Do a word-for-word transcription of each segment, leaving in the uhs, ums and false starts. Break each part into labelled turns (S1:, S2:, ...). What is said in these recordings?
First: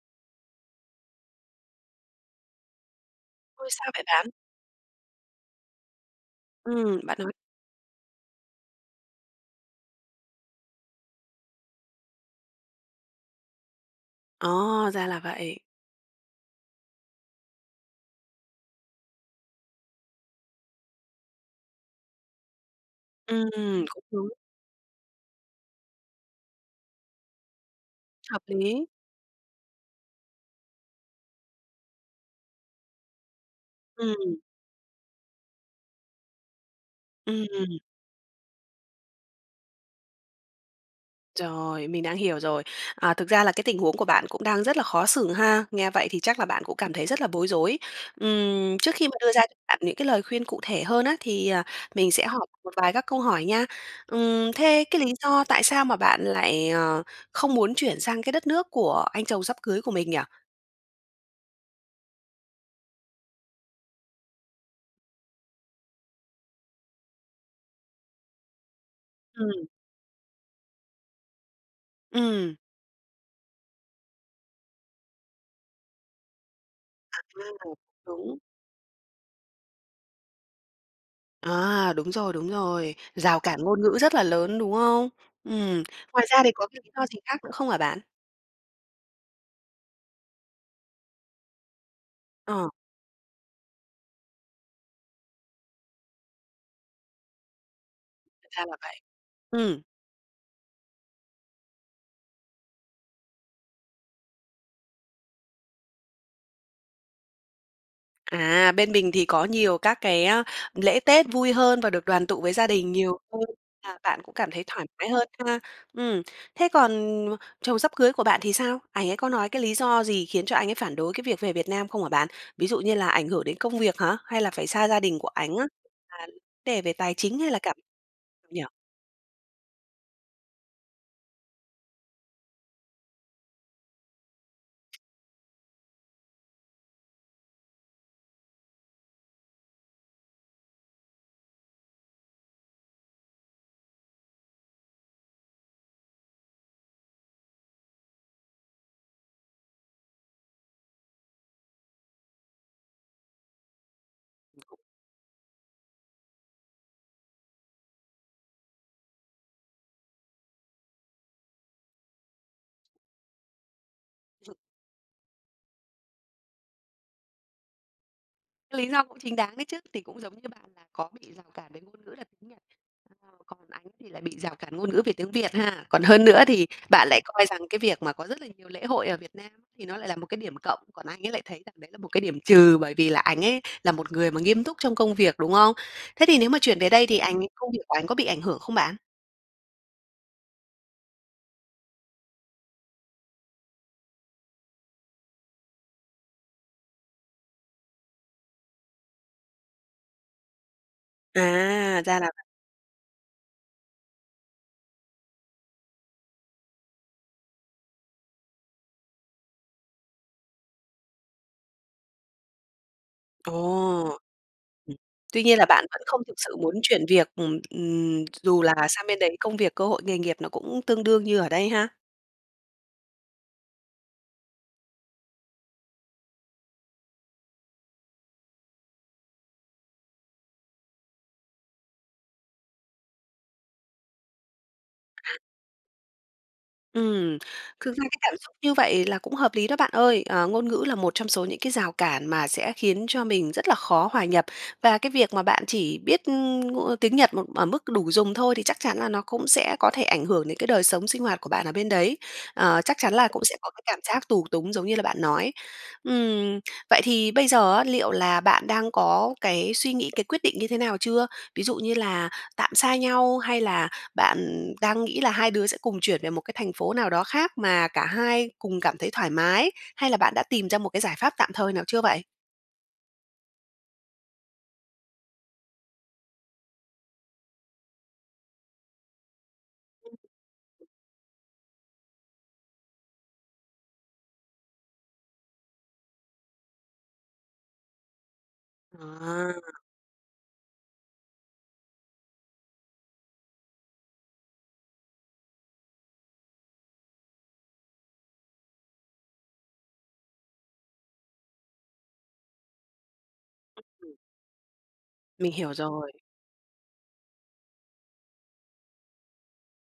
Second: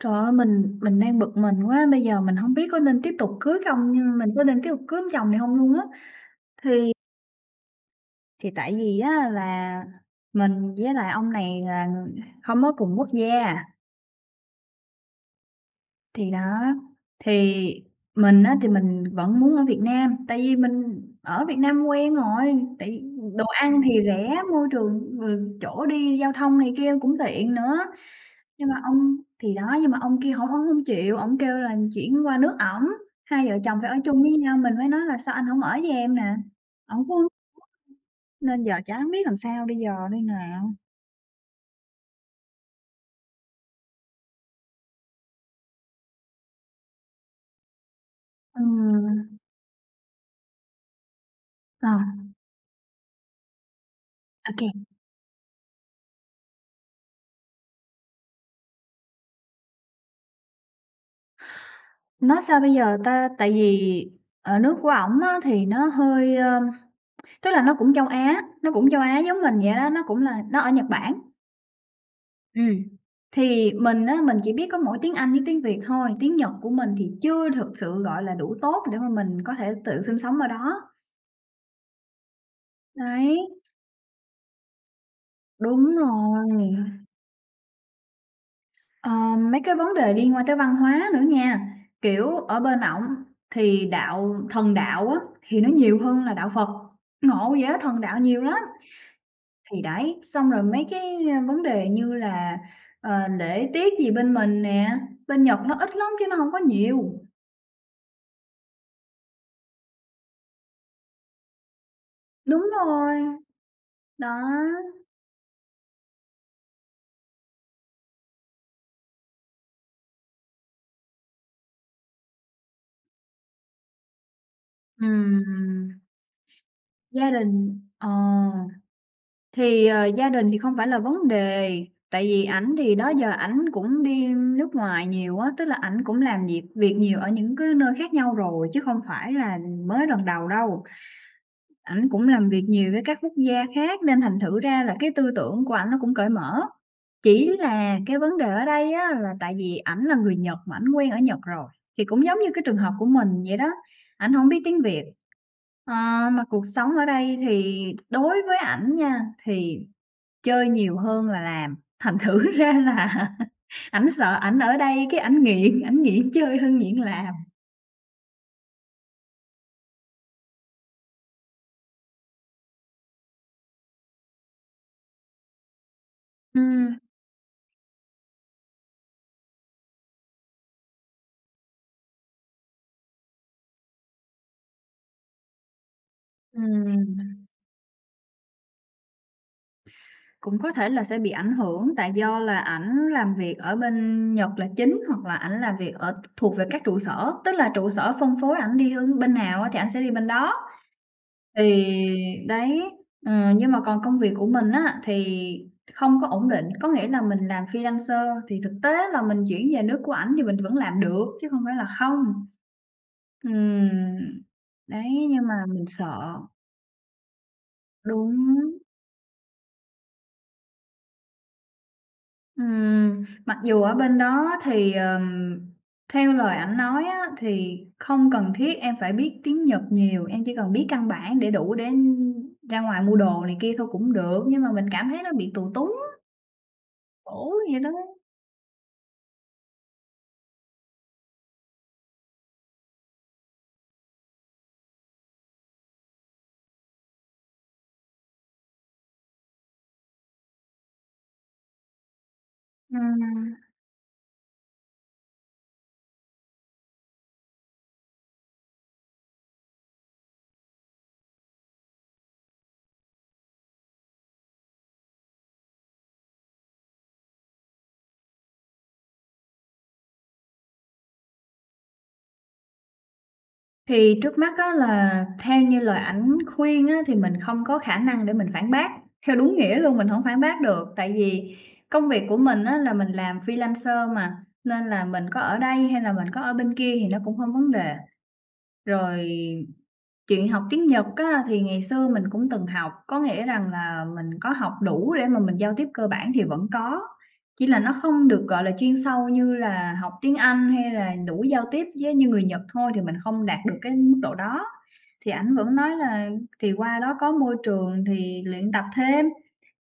S1: Trời ơi, mình mình đang bực mình quá, bây giờ mình hông biết có nên tiếp tục cưới
S2: Ôi, sao
S1: không,
S2: vậy
S1: nhưng
S2: bạn?
S1: mình có nên tiếp tục cưới ông chồng này hông luôn á, thì
S2: Ừm, bạn nói
S1: thì tại vì á là mình với lại ông này là người không có cùng quốc gia.
S2: Ờ, ra là vậy.
S1: Thì đó, thì mình á thì mình vẫn muốn ở Việt Nam, tại vì mình ở Việt Nam quen rồi, tại vì đồ ăn
S2: Ừm,
S1: thì
S2: cũng đúng.
S1: rẻ, môi trường, ờ, chỗ đi giao thông này kia cũng tiện nữa.
S2: Hợp
S1: Nhưng mà
S2: lý.
S1: ông thì đó, nhưng mà ông kia hổng ổng hông chịu, ổng kêu là chuyển qua nước ổng, hai vợ chồng phải ở chung với
S2: Ừm.
S1: nhau. Mình mới nói là "Sao anh hông ở với em nè?" ổng cũng
S2: Ừm.
S1: [unintelligible] Nên giờ chẳng biết làm sao bây giờ đây nà?
S2: Rồi, mình đã hiểu rồi. Ờ, thực ra là cái tình huống của bạn cũng đang rất là khó xử ha, nghe vậy thì chắc là bạn cũng cảm thấy rất là bối rối. Ừm. Trước khi mà đưa
S1: Ừm.
S2: ra cho bạn những cái lời khuyên cụ thể hơn á thì, ờ,
S1: Rồi.
S2: mình sẽ hỏi một vài các câu hỏi nha. Ừm.
S1: Ô kê.
S2: Thế cái lý do tại sao mà bạn lại, ờ, không muốn chuyển sang cái đất nước của anh chồng sắp cưới của mình nhỉ?
S1: Nói sao bây giờ ta, tại vì ờ nước của ổng á thì nó hơi, ơm, tức là nó cũng châu Á, nó cũng châu Á giống mình
S2: Ừm.
S1: vậy đó, nó cũng là nó ở Nhật Bản.
S2: Ừm.
S1: Ừm, thì mình á, mình chỉ biết có mỗi tiếng Anh với tiếng Việt thôi, tiếng Nhật của mình thì chưa thực
S2: [unintelligible] Ồ,
S1: sự, gọi là,
S2: đúng.
S1: đủ tốt để mà mình có thể tự sinh sống ở đó.
S2: À, đúng rồi, đúng rồi.
S1: Đấy.
S2: Rào cản ngôn ngữ rất là lớn, đúng không? Ừm.
S1: Đúng
S2: Ngoài ra thì có
S1: rồi.
S2: cái lý do gì khác nữa không hả bạn?
S1: Ờ, mấy cái vấn đề liên quan tới văn hóa nữa nha, kiểu, ở
S2: Ờ.
S1: bên ổng thì đạo thần đạo á, thì nó nhiều hơn là đạo Phật, ngộ vậy á, thần đạo nhiều lắm.
S2: Ra là vậy. Ừm.
S1: Thì đấy, xong rồi mấy cái, a, vấn đề như là, ờ, lễ tiết gì bên mình nè, bên Nhật nó ít lắm chứ nó hông có nhiều.
S2: À, bên mình thì có nhiều các cái lễ tết vui hơn và được đoàn tụ với gia
S1: Đúng
S2: đình nhiều
S1: rồi.
S2: hơn, là bạn
S1: Đó.
S2: cũng cảm thấy thoải mái hơn ha, ừm. Thế còn chồng sắp cưới của bạn thì sao? Ảnh ấy có nói cái lý do gì khiến cho anh ấy phản đối cái việc về Việt Nam không hả bạn? Ví dụ như là ảnh hưởng đến công việc hả hay là phải xa gia đình của ảnh á?
S1: Ừm.
S2: [unintelligible] đề về tài
S1: Gia
S2: chính hay là cảm
S1: đình, ờ,
S2: nhỉ?
S1: thì, ờ, gia đình thì không phải là vấn đề tại vì ảnh thì đó giờ ảnh cũng đi nước ngoài nhiều á, tức là ảnh cũng làm việc việc nhiều ở những cái nơi khác nhau rồi chứ không phải là mới lần đầu đâu. Ảnh cũng làm việc nhiều với các quốc gia khác nên thành thử ra là cái tư tưởng của ảnh nó cũng cởi mở, chỉ là cái vấn đề ở đây á, là tại vì ảnh là người Nhật mà ảnh quen ở Nhật rồi thì cũng giống như cái trường hợp của mình vậy đó, ảnh hông biết tiếng Việt. Ờ, mà cuộc sống ở đây thì đối với ảnh nha thì chơi nhiều hơn là làm, thành thử ra là ảnh sợ
S2: [unintelligible]
S1: ảnh ở đây cái ảnh nghiện ảnh nghiện chơi hơn nghiện làm.
S2: Lý do cũng chính đáng đấy chứ, thì cũng giống như bạn là có bị rào cản về ngôn ngữ là tiếng Nhật. Còn ảnh thì lại bị rào cản ngôn ngữ về tiếng Việt ha. Còn hơn nữa thì
S1: Ừm.
S2: bạn lại coi rằng cái việc mà có rất là nhiều lễ hội ở Việt Nam thì nó lại là một cái điểm cộng, còn anh ấy lại thấy rằng đấy là một cái điểm trừ, bởi vì là ảnh ấy là một người mà nghiêm túc trong công việc, đúng không? Thế thì nếu mà chuyển về đây thì ảnh
S1: Ừm.
S2: ấy công việc của ảnh có bị ảnh hưởng không bạn?
S1: Cũng có thể là sẽ bị ảnh hưởng, tại do là ảnh làm việc ở bên Nhật là chính, hoặc là ảnh làm việc ở thuộc về các trụ sở, tức là trụ sở phân phối ảnh đi h bên nào á thì ảnh sẽ đi bên đó. Thì,
S2: À, ra là
S1: đấy, ừm, nhưng mà còn công việc của mình á thì không có ổn định, có nghĩa là mình làm freelancer thì thực tế là mình chuyển về nước của ảnh thì mình vẫn làm được chứ không phải là không. Ừm.
S2: Ồ!
S1: Đấy,
S2: Tuy
S1: nhưng mà
S2: nhiên là bạn
S1: mình
S2: vẫn
S1: sợ.
S2: không thực sự muốn chuyển việc, ừm, ừm, dù là
S1: Đúng.
S2: sang bên đấy công việc cơ hội nghề nghiệp nó cũng tương đương như ở đây ha?
S1: Ừm, mặc dù ở bên đó thì, ờm, theo lời ảnh nói á thì không cần thiết em phải biết tiếng Nhật nhiều, em chỉ cần biết căn bản để đủ để ra ngoài mua đồ này kia thôi cũng được, nhưng mà mình cảm thấy nó bị tù túng.
S2: Ừm,
S1: Khổ vậy đó.
S2: thực ra cái cảm xúc như vậy là cũng hợp lý đó bạn ơi. À, ngôn ngữ là một trong số những cái rào cản mà sẽ khiến cho mình rất là khó hòa nhập. Và cái việc mà bạn chỉ biết, ừm, ng tiếng Nhật mà ở mức đủ dùng thôi thì chắc chắn là nó cũng sẽ có thể ảnh hưởng đến cái đời sống sinh hoạt của bạn ở bên đấy. À, chắc chắn là cũng
S1: Ừm.
S2: sẽ có cái cảm giác tù túng giống như là bạn nói. Ừm vậy thì bây giờ á, liệu là bạn đang có cái suy nghĩ, cái quyết định như thế nào chưa? Ví dụ như là tạm xa nhau, hay là bạn, ừm, đang nghĩ là hai đứa sẽ cùng chuyển về một cái thành phố nào đó khác mà cả hai cùng cảm thấy thoải mái, hay là bạn đã tìm ra một cái giải pháp tạm thời nào chưa vậy?
S1: Thì trước mắt á, là theo như lời ảnh khuyên á thì mình không có khả năng để mình phản bác. Theo đúng nghĩa luôn, mình hổng phản bác được, tại vì công việc của mình á là mình làm freelancer mà, nên là mình có ở đây hay là mình có ở bên kia thì nó cũng không vấn đề. Rồi
S2: À!
S1: chuyện học tiếng Nhật á, thì ngày xưa mình cũng từng học, có nghĩa rằng là mình có học đủ để mà mình giao tiếp cơ bản thì vẫn có, chỉ là nó không được, gọi là, chuyên sâu như là học tiếng Anh hay là đủ giao tiếp với như người Nhật thôi thì mình không đạt được cái
S2: Ừm.
S1: mức độ đó. Thì
S2: Mình
S1: ảnh
S2: hiểu
S1: vẫn nói
S2: rồi.
S1: là thì qua đó có môi trường thì luyện tập thêm,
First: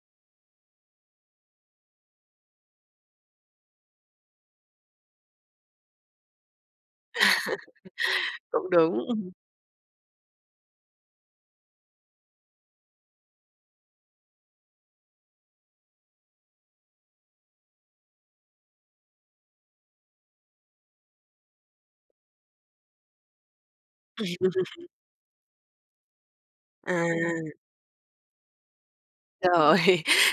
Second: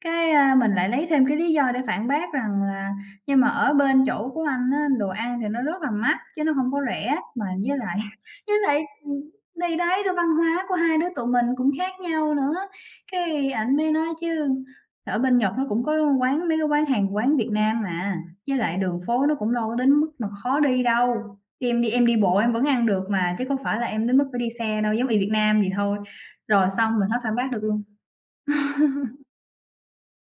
S1: cái, a, mình lại lấy thêm cái lý do để phản bác rằng là "Nhưng mà ở bên chỗ của anh á đồ ăn thì nó rất là mắc, chứ nó hông có rẻ, mà với lại với
S2: Cũng
S1: lại"
S2: đúng.
S1: ừm, thì đấy, rồi văn hóa của hai đứa tụi mình cũng khác nhau nữa. Cái ảnh mới nói chứ: "Ở bên Nhật nó cũng có quán mấy cái quán hàng quán Việt Nam mà, với lại đường phố nó cũng đâu có đến mức mà khó đi đâu, khi em đi em đi bộ em vẫn ăn được mà, chứ có phải là em đến mức phải đi xe đâu, giống y Việt Nam vậy thôi." Rồi
S2: À.
S1: xong, mình hết phản bác được luôn.
S2: Rồi,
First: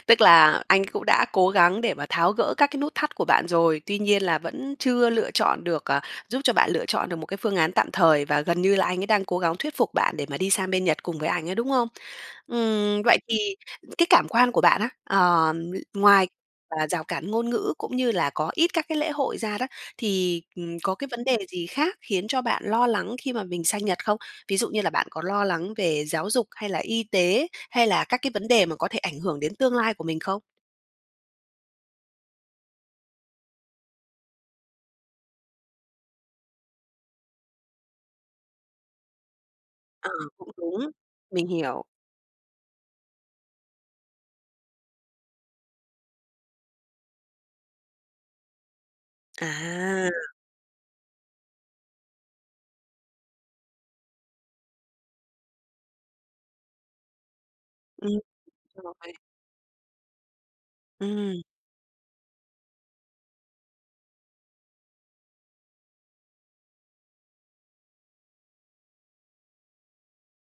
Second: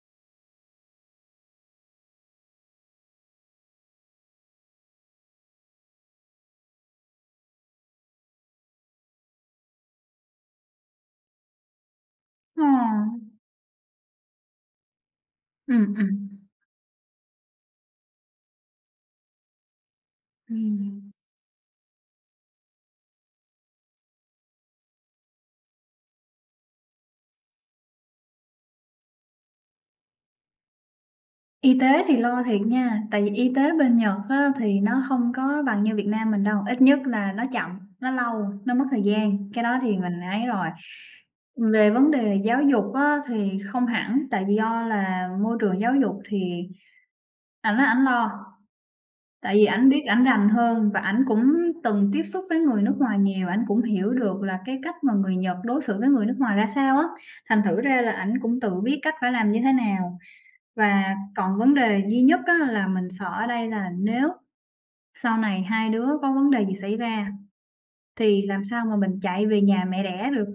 S2: tức là anh ấy cũng đã cố gắng để mà tháo gỡ các cái nút thắt của bạn rồi. Tuy nhiên là vẫn chưa lựa chọn được, à giúp cho bạn lựa chọn được một cái phương án tạm thời, và gần như là anh ấy đang cố gắng thuyết phục bạn để mà đi sang bên Nhật cùng với ảnh á, đúng không?
S1: Ờ.
S2: Ừm, vậy thì cái cảm quan của bạn á, ờ, l
S1: Ừm,
S2: ngoài
S1: ừm.
S2: là rào cản ngôn ngữ cũng như là có ít các cái lễ hội ra đó, thì, ừm, có cái
S1: Ừm.
S2: vấn đề gì khác khiến cho bạn lo lắng khi mà mình sang Nhật không? Ví dụ như là bạn có lo lắng về giáo dục hay là y tế hay là các cái vấn đề mà có thể ảnh hưởng đến tương lai của mình không?
S1: Y tế thì lo thiệt nha, tại vì y tế bên Nhật á thì nó hông có bằng như Việt Nam mình đâu, ít nhất là nó chậm, nó lâu, nó mất thời gian, cái đó thì
S2: Ờ,
S1: mình ấy
S2: cũng
S1: rồi.
S2: đúng, mình hiểu.
S1: Về vấn đề giáo dục á thì không hẳn, tại do là môi trường giáo dục thì ảnh nói ảnh lo. Tại vì ảnh biết
S2: À.
S1: ảnh rành hơn và ảnh cũng từng tiếp xúc với người nước ngoài nhiều, ảnh cũng hiểu được là cái cách mà người Nhật đối xử với người nước ngoài ra sao á. Thành thử ra là
S2: Ừm,
S1: ảnh cũng tự biết
S2: rồi.
S1: cách phải làm như thế nào, và
S2: Ừm.
S1: còn vấn đề duy nhất á là mình sợ ở đây là nếu sau này hai đứa có vấn đề gì xảy ra thì làm sao mà mình chạy về nhà mẹ đẻ được?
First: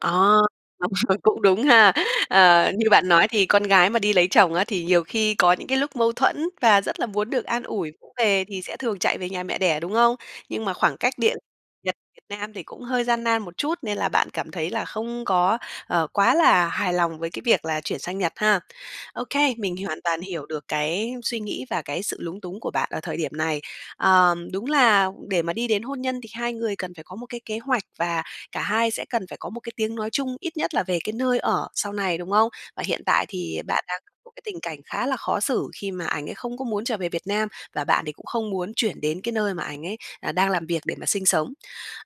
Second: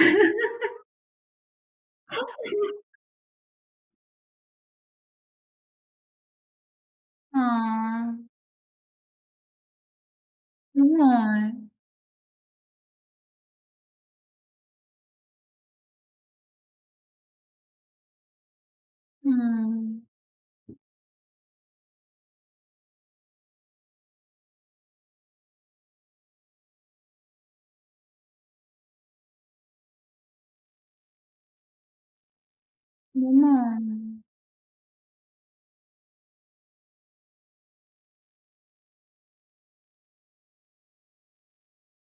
S2: À, đúng rồi, cũng đúng ha.
S1: [unintelligible]
S2: Ờ, như bạn nói thì con gái mà đi lấy chồng á, thì nhiều khi có những cái lúc mâu thuẫn và rất là muốn
S1: Ờ.
S2: được an ủi vỗ về thì sẽ thường chạy về nhà mẹ đẻ, đúng không? Nhưng mà
S1: Đúng
S2: khoảng cách địa
S1: rồi.
S2: Nhật, Việt Nam thì cũng hơi gian nan một chút nên là bạn cảm thấy là không có, ờ, quá là hài lòng với cái việc là chuyển sang Nhật ha. Ô kê, mình hoàn
S1: Ừm.
S2: toàn hiểu được cái suy nghĩ và cái sự lúng túng của bạn ở thời điểm này. Ờ, đúng là để mà đi đến hôn nhân thì hai người cần phải có một cái kế hoạch và cả hai sẽ cần phải có một cái tiếng nói chung ít nhất là về cái nơi ở sau này, đúng không? Và hiện tại
S1: Đúng
S2: thì bạn đang [unintelligible]
S1: rồi.
S2: một cái tình cảnh khá là khó xử, khi mà ảnh ấy không có muốn trở về Việt Nam, và bạn thì cũng không muốn chuyển đến cái nơi mà ảnh ấy, à, đang làm việc để mà sinh sống.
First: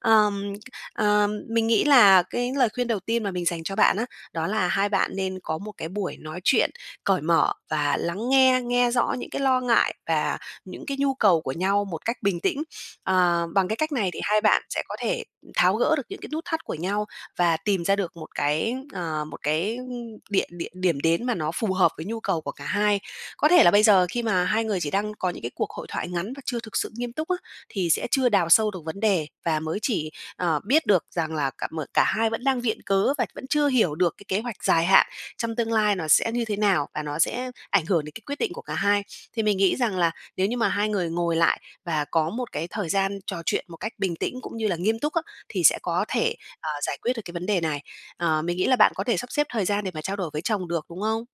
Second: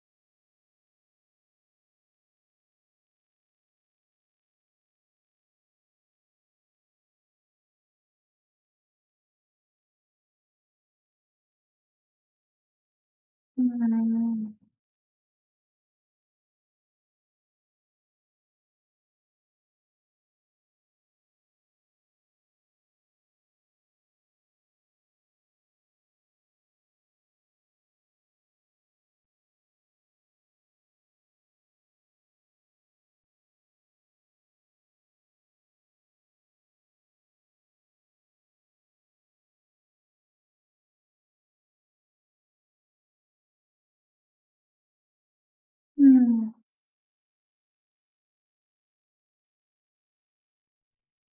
S2: Ờm, ờ, mình nghĩ là cái lời khuyên đầu tiên mà mình dành cho bạn á, đó là hai bạn nên có một cái buổi nói chuyện cởi mở và lắng nghe, nghe rõ những cái lo ngại và những cái nhu cầu của nhau một cách bình tĩnh. Ờ, bằng cái cách này thì hai
S1: Ừm.
S2: bạn sẽ có thể tháo gỡ được những cái nút thắt của nhau và tìm ra được một cái, ờ, một cái, ưm, địa địa điểm đến mà nó phù hợp với nhu cầu của cả hai. Có thể là bây giờ khi mà hai người chỉ đang có những cái hội thoại ngắn và chưa thực sự nghiêm túc á, thì sẽ chưa đào sâu được vấn đề, và mới chỉ, ờ, biết được rằng là cả mở cả hai vẫn đang viện cớ và vẫn chưa hiểu được cái kế hoạch dài hạn trong tương lai nó sẽ như thế nào, và nó sẽ ảnh hưởng đến cái quyết định của cả hai. Thì mình nghĩ rằng là nếu như mà hai người ngồi lại và có một cái thời gian trò chuyện một cách bình tĩnh cũng như là nghiêm túc á, thì sẽ có thể,
S1: Ừm.
S2: ờ, giải quyết được cái vấn đề này. Ờ, mình nghĩ là bạn có thể sắp xếp thời gian để mà trao đổi với chồng được, đúng không?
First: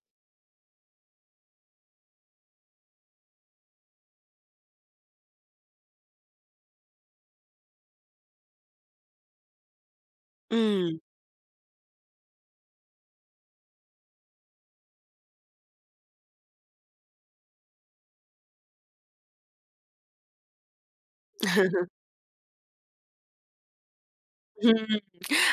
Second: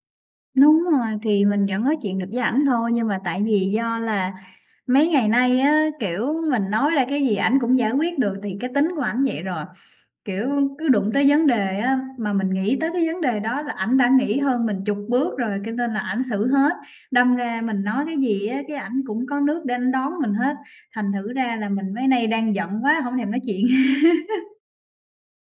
S1: Đúng rồi, thì mình vẫn nói chuyện được với ảnh thôi, nhưng mà tại vì do là mấy ngày nay á, kiểu, mình nói ra cái gì ảnh cũng giải quyết được thì cái tính của ảnh vậy rồi. Kiểu, cứ
S2: Ừm.
S1: đụng tới vấn đề á, mà mình nghĩ tới cái vấn đề đó là ảnh đã nghĩ hơn mình chục bước rồi cho nên là ảnh xử hết. Đâm ra mình nói cái gì á cái ảnh cũng có nước để ảnh đón mình hết, thành thử ra là mình mấy nay đang giận quá hổng thèm nói chuyện.
S2: Ừm.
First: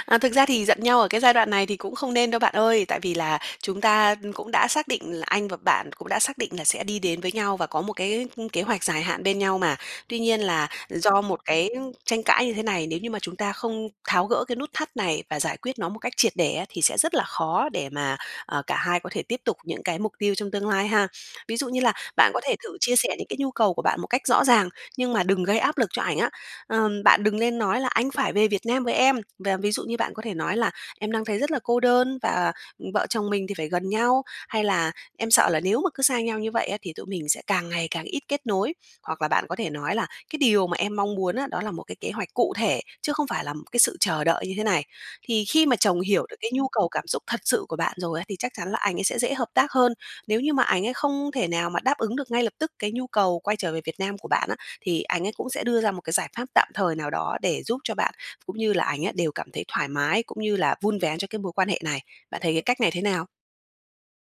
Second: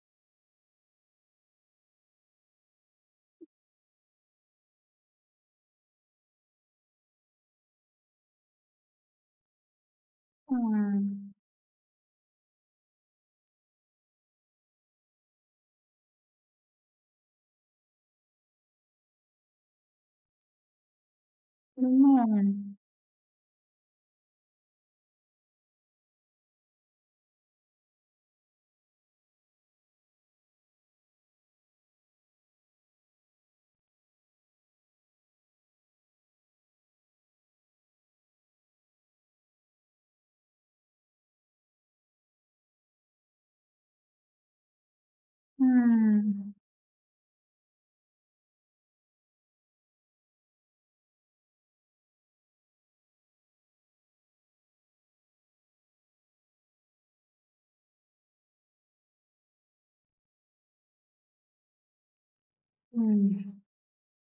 S2: À, thực ra thì giận nhau ở cái giai đoạn này thì cũng không nên đâu bạn ơi, tại vì là chúng ta cũng đã xác định là anh và bạn cũng đã xác định là sẽ đi đến với nhau và có một cái, ưm, kế hoạch dài hạn bên nhau mà. Tuy nhiên là do
S1: Ừm.
S2: một cái tranh cãi như thế này, nếu như mà chúng ta không tháo gỡ cái nút thắt này và giải quyết nó một cách triệt để á, thì sẽ rất là khó để mà, à, cả hai có thể tiếp tục những cái mục tiêu trong tương lai ha. Ví dụ như là
S1: Đúng
S2: bạn có
S1: rồi.
S2: thể thử chia sẻ những cái nhu cầu của bạn một cách rõ ràng, nhưng mà đừng gây áp lực cho ảnh á. Ừm, bạn đừng lên nói là "Anh phải về Việt Nam với em!", và ví dụ như bạn có thể nói là "Em đang thấy rất là cô đơn và, ừm, vợ chồng mình thì phải gần nhau.", hay là "Em sợ là nếu mà cứ xa nhau như vậy á thì tụi mình sẽ càng ngày càng ít kết nối.", hoặc là bạn có thể nói là "Cái điều mà em mong muốn á, đó là một cái kế hoạch cụ thể chứ không phải là một cái sự chờ đợi như thế này." Thì khi mà chồng hiểu được cái
S1: Ừm.
S2: nhu cầu cảm xúc thật sự của bạn rồi á thì chắc chắn là anh ấy sẽ dễ hợp tác hơn. Nếu như mà ảnh ấy không thể nào mà đáp ứng được ngay lập tức cái nhu cầu quay trở về Việt Nam của bạn á, thì anh ấy cũng sẽ đưa ra một cái giải pháp tạm thời nào đó để giúp cho bạn cũng như là ảnh ấy đều cảm thấy thoải mái, cũng như là vun vén cho cái mối quan hệ này. Bạn thấy cái cách này thế nào?
S1: Ừm.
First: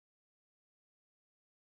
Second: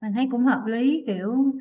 S1: Mình thấy cũng hợp lý, kiểu,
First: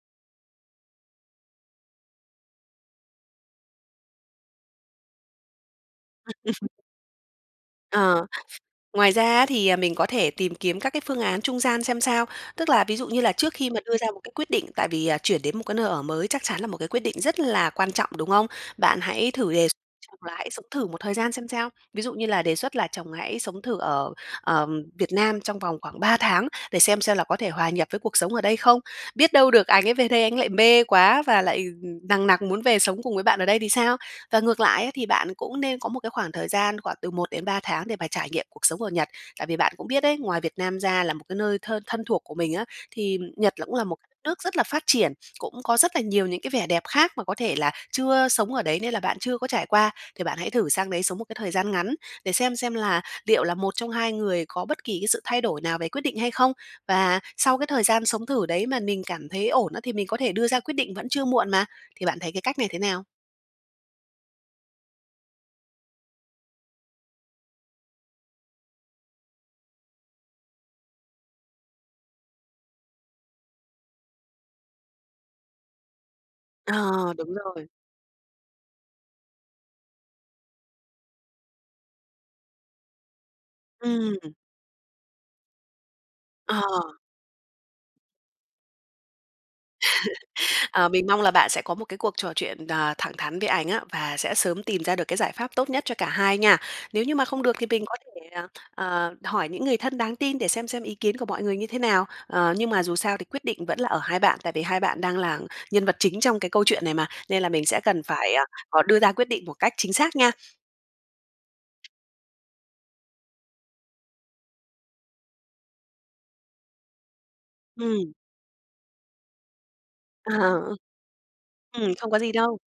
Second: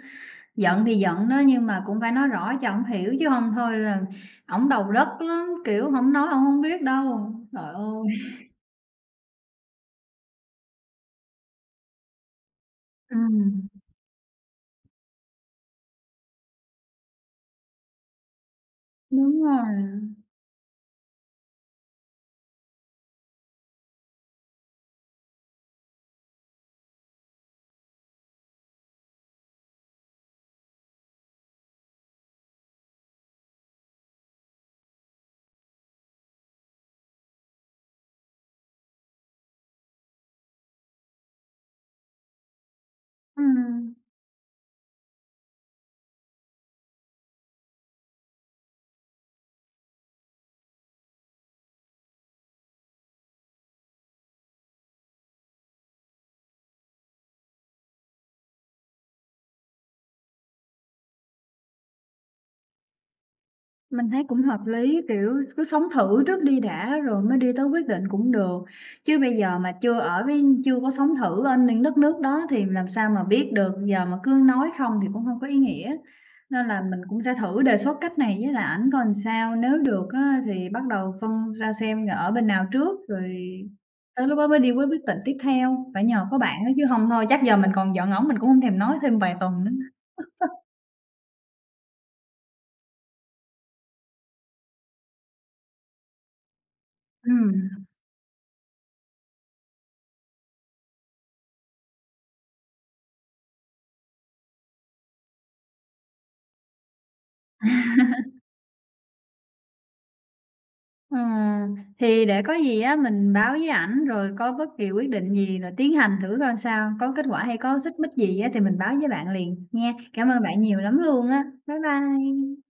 S1: giận thì giận đó nhưng mà cũng phải nói rõ cho ổng hiểu chứ hông thôi là ổng đầu đất lắm, kiểu, hổng nói ổng hổng biết đâu, trời ơi.
S2: Ờ. Ngoài ra á thì, à, mình có thể tìm kiếm các cái phương án trung gian xem sao. Tức là ví dụ như là trước
S1: Ừm.
S2: khi mà đưa ra một cái quyết định tại vì, à, chuyển đến một cái nơi ở mới chắc chắn là một cái quyết định rất là quan trọng, đúng không? Bạn hãy
S1: Đúng
S2: thử
S1: rồi.
S2: đề x chung là hãy sống thử một thời gian xem sao. Ví dụ như là đề xuất là chồng hãy sống thử ở, ờm, Việt Nam trong vòng khoảng ba tháng để xem xem là có thể hòa nhập với cuộc sống ở đây không. Biết đâu được ảnh ấy về đây ảnh lại mê quá và lại, ừm, nằng nặc muốn về sống cùng với bạn ở đây thì sao? Và ngược lại ấy thì bạn cũng nên có một cái khoảng thời gian khoảng từ một đến ba tháng để mà trải nghiệm cuộc sống ở Nhật. Tại vì bạn cũng biết đấy, ngoài Việt Nam ra là một cái nơi thơ thân thuộc của mình á, thì
S1: Ừm,
S2: Nhật là cũng là
S1: ừm.
S2: một cái đất nước rất là phát triển, cũng có rất là nhiều những cái vẻ đẹp khác mà có thể là chưa sống ở đấy nên là bạn chưa có trải qua. Thì bạn hãy thử sang đấy sống một cái thời gian ngắn để xem xem là liệu là một trong hai người có bất kỳ cái sự thay đổi nào về quyết định hay không? Và sau cái thời gian sống thử đấy mà mình cảm thấy ổn á thì mình có thể đưa ra quyết định vẫn chưa muộn mà. Thì bạn thấy cái cách này thế nào?
S1: Mình thấy cũng hợp lý. Kiểu, cứ sống thử trước đi đã rồi mới đi tới quyết định cũng được, chứ bây giờ mà chưa ở với chưa có sống thử ở những đất nước đó thì làm sao mà biết được, giờ mà cứ nói không thì cũng hông có ý nghĩa. Nên là mình
S2: Ờ,
S1: cũng sẽ
S2: đúng
S1: thử
S2: rồi.
S1: đề xuất cách này với lại ảnh coi ừn sao, nếu được á thì bắt đầu phân ra xem là ở bên nào trước rồi
S2: Ừm.
S1: tới lúc đó mới đi với quyết định tiếp theo. Phải nhờ có bạn
S2: Ờ.
S1: á chứ hông thôi chắc giờ mình còn giận ổng mình cũng hông thèm nói thêm vài tuần nữa.
S2: Ờ, mình mong là bạn sẽ có một cái cuộc trò chuyện, ờ, thẳng thắn với ảnh á, và sẽ sớm tìm ra được cái giải pháp tốt nhất cho cả hai nha. Nếu như mà không được thì mình
S1: Ừm.
S2: có thể là à, hỏi những người thân đáng tin để xem xem ý kiến của mọi người như thế nào. Ờ, nhưng mà dù sao thì quyết định vẫn là ở hai bạn, tại vì hai bạn đang là nhân vật chính trong cái câu chuyện này mà, nên là mình sẽ cần phải, à, ờ, đưa ra quyết định một cách chính xác nha.
S1: Ừm, thì để có gì á mình báo với ảnh rồi có bất kỳ quyết định gì là tiến hành thử coi sao, có kết quả hay có xích mích
S2: Ừm.
S1: gì á thì mình báo với bạn liền, nha. Cảm
S2: À,
S1: ơn bạn
S2: ờ.
S1: nhiều lắm luôn á. Bye
S2: Ừm, không có gì đâu.
S1: bye.